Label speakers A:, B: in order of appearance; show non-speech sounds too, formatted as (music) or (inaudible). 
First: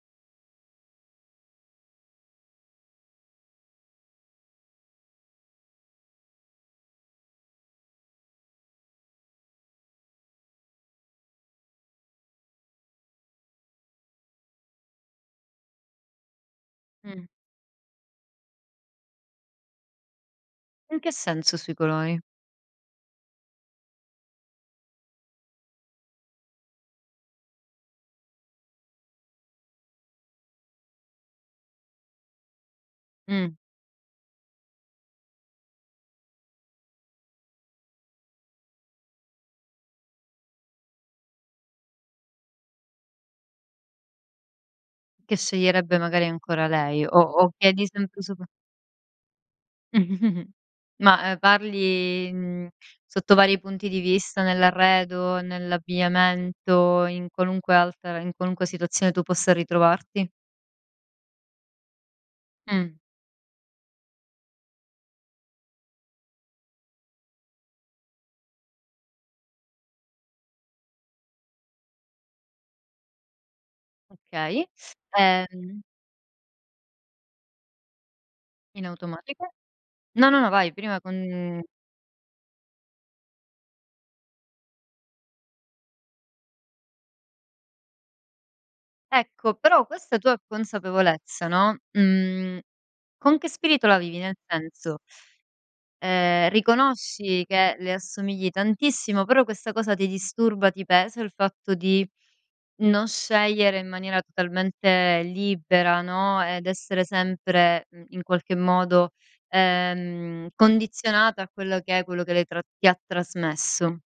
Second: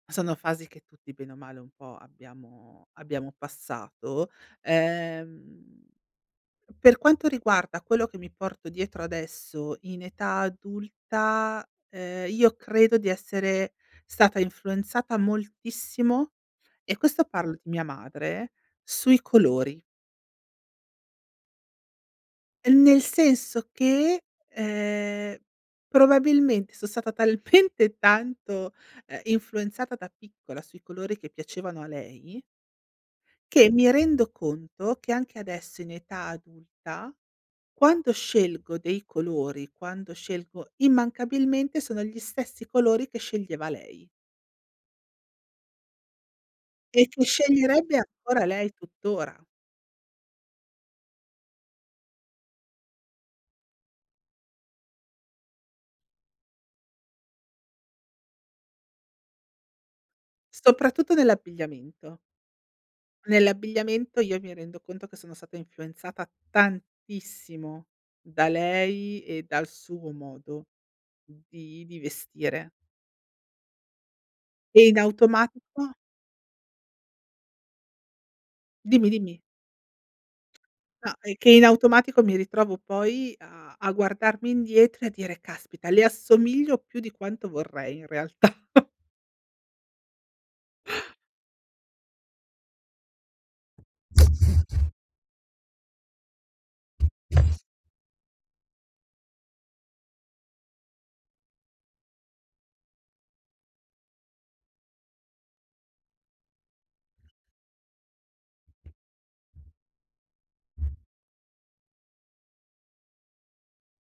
A: Sono fasi che tutti bene o male un po' abbiamo abbiamo passato. Ehm per quanto riguarda quello che mi porto dietro adesso in età adulta, uhm, io credo di essere stata influenzata moltissimo, e
B: Mh.
A: questo parlo di mia madre, sui colori.
B: In che senso sui colori?
A: Uhm, nel senso che, ehm, probabilmente son stata talmente tanto, ehm, influenzata da piccola sui colori che piacevano a lei
B: Mh.
A: che mi rendo conto che, anche adesso in età adulta, quando scelgo dei colori, quando scelgo immancabilmente sono gli stessi colori che sceglieva lei
B: Che sceglierebbe magari ancora lei
A: e
B: o
A: che
B: o che è
A: sceglierebbe ancora
B: (unintelligible)
A: lei tuttora.
B: (chuckles) Ma, uhm, parli, mhmm, sotto vari punti di vista, nell'arredo, nell'abbigliamento, in qualunque altra in qualunque situazione tu possa ritrovarti?
A: Soprattutto nell'abbigliamento.
B: Mh.
A: Nell'abbigliamento io mi rendo conto che sono stata influenzata tantissimo, da lei e dal suo modo di di vestire.
B: Okay.
A: E in
B: Ehm.
A: automatico
B: In
A: Dimmi, dimmi.
B: automatico? No, no, no vai prima
A: No, e che in
B: con
A: automatico mi ritrovo poi a a guardarmi indietro e a dire: "Caspita! Le assomiglio più di quanto vorrei, in realtà". (chuckles)
B: Ecco, però questa tua consapevolezza, no, mhmm, con che spirito la vivi? Nel senso, ehm, riconosci che le assomigli tantissimo, però questa cosa ti disturba? Ti pesa il fatto di non scegliere in maniera totalmente libera, no, ed essere sempre, mhmm, in qualche modo ehm, condizionata a quello che è, quello che lei tra ti ha trasmesso?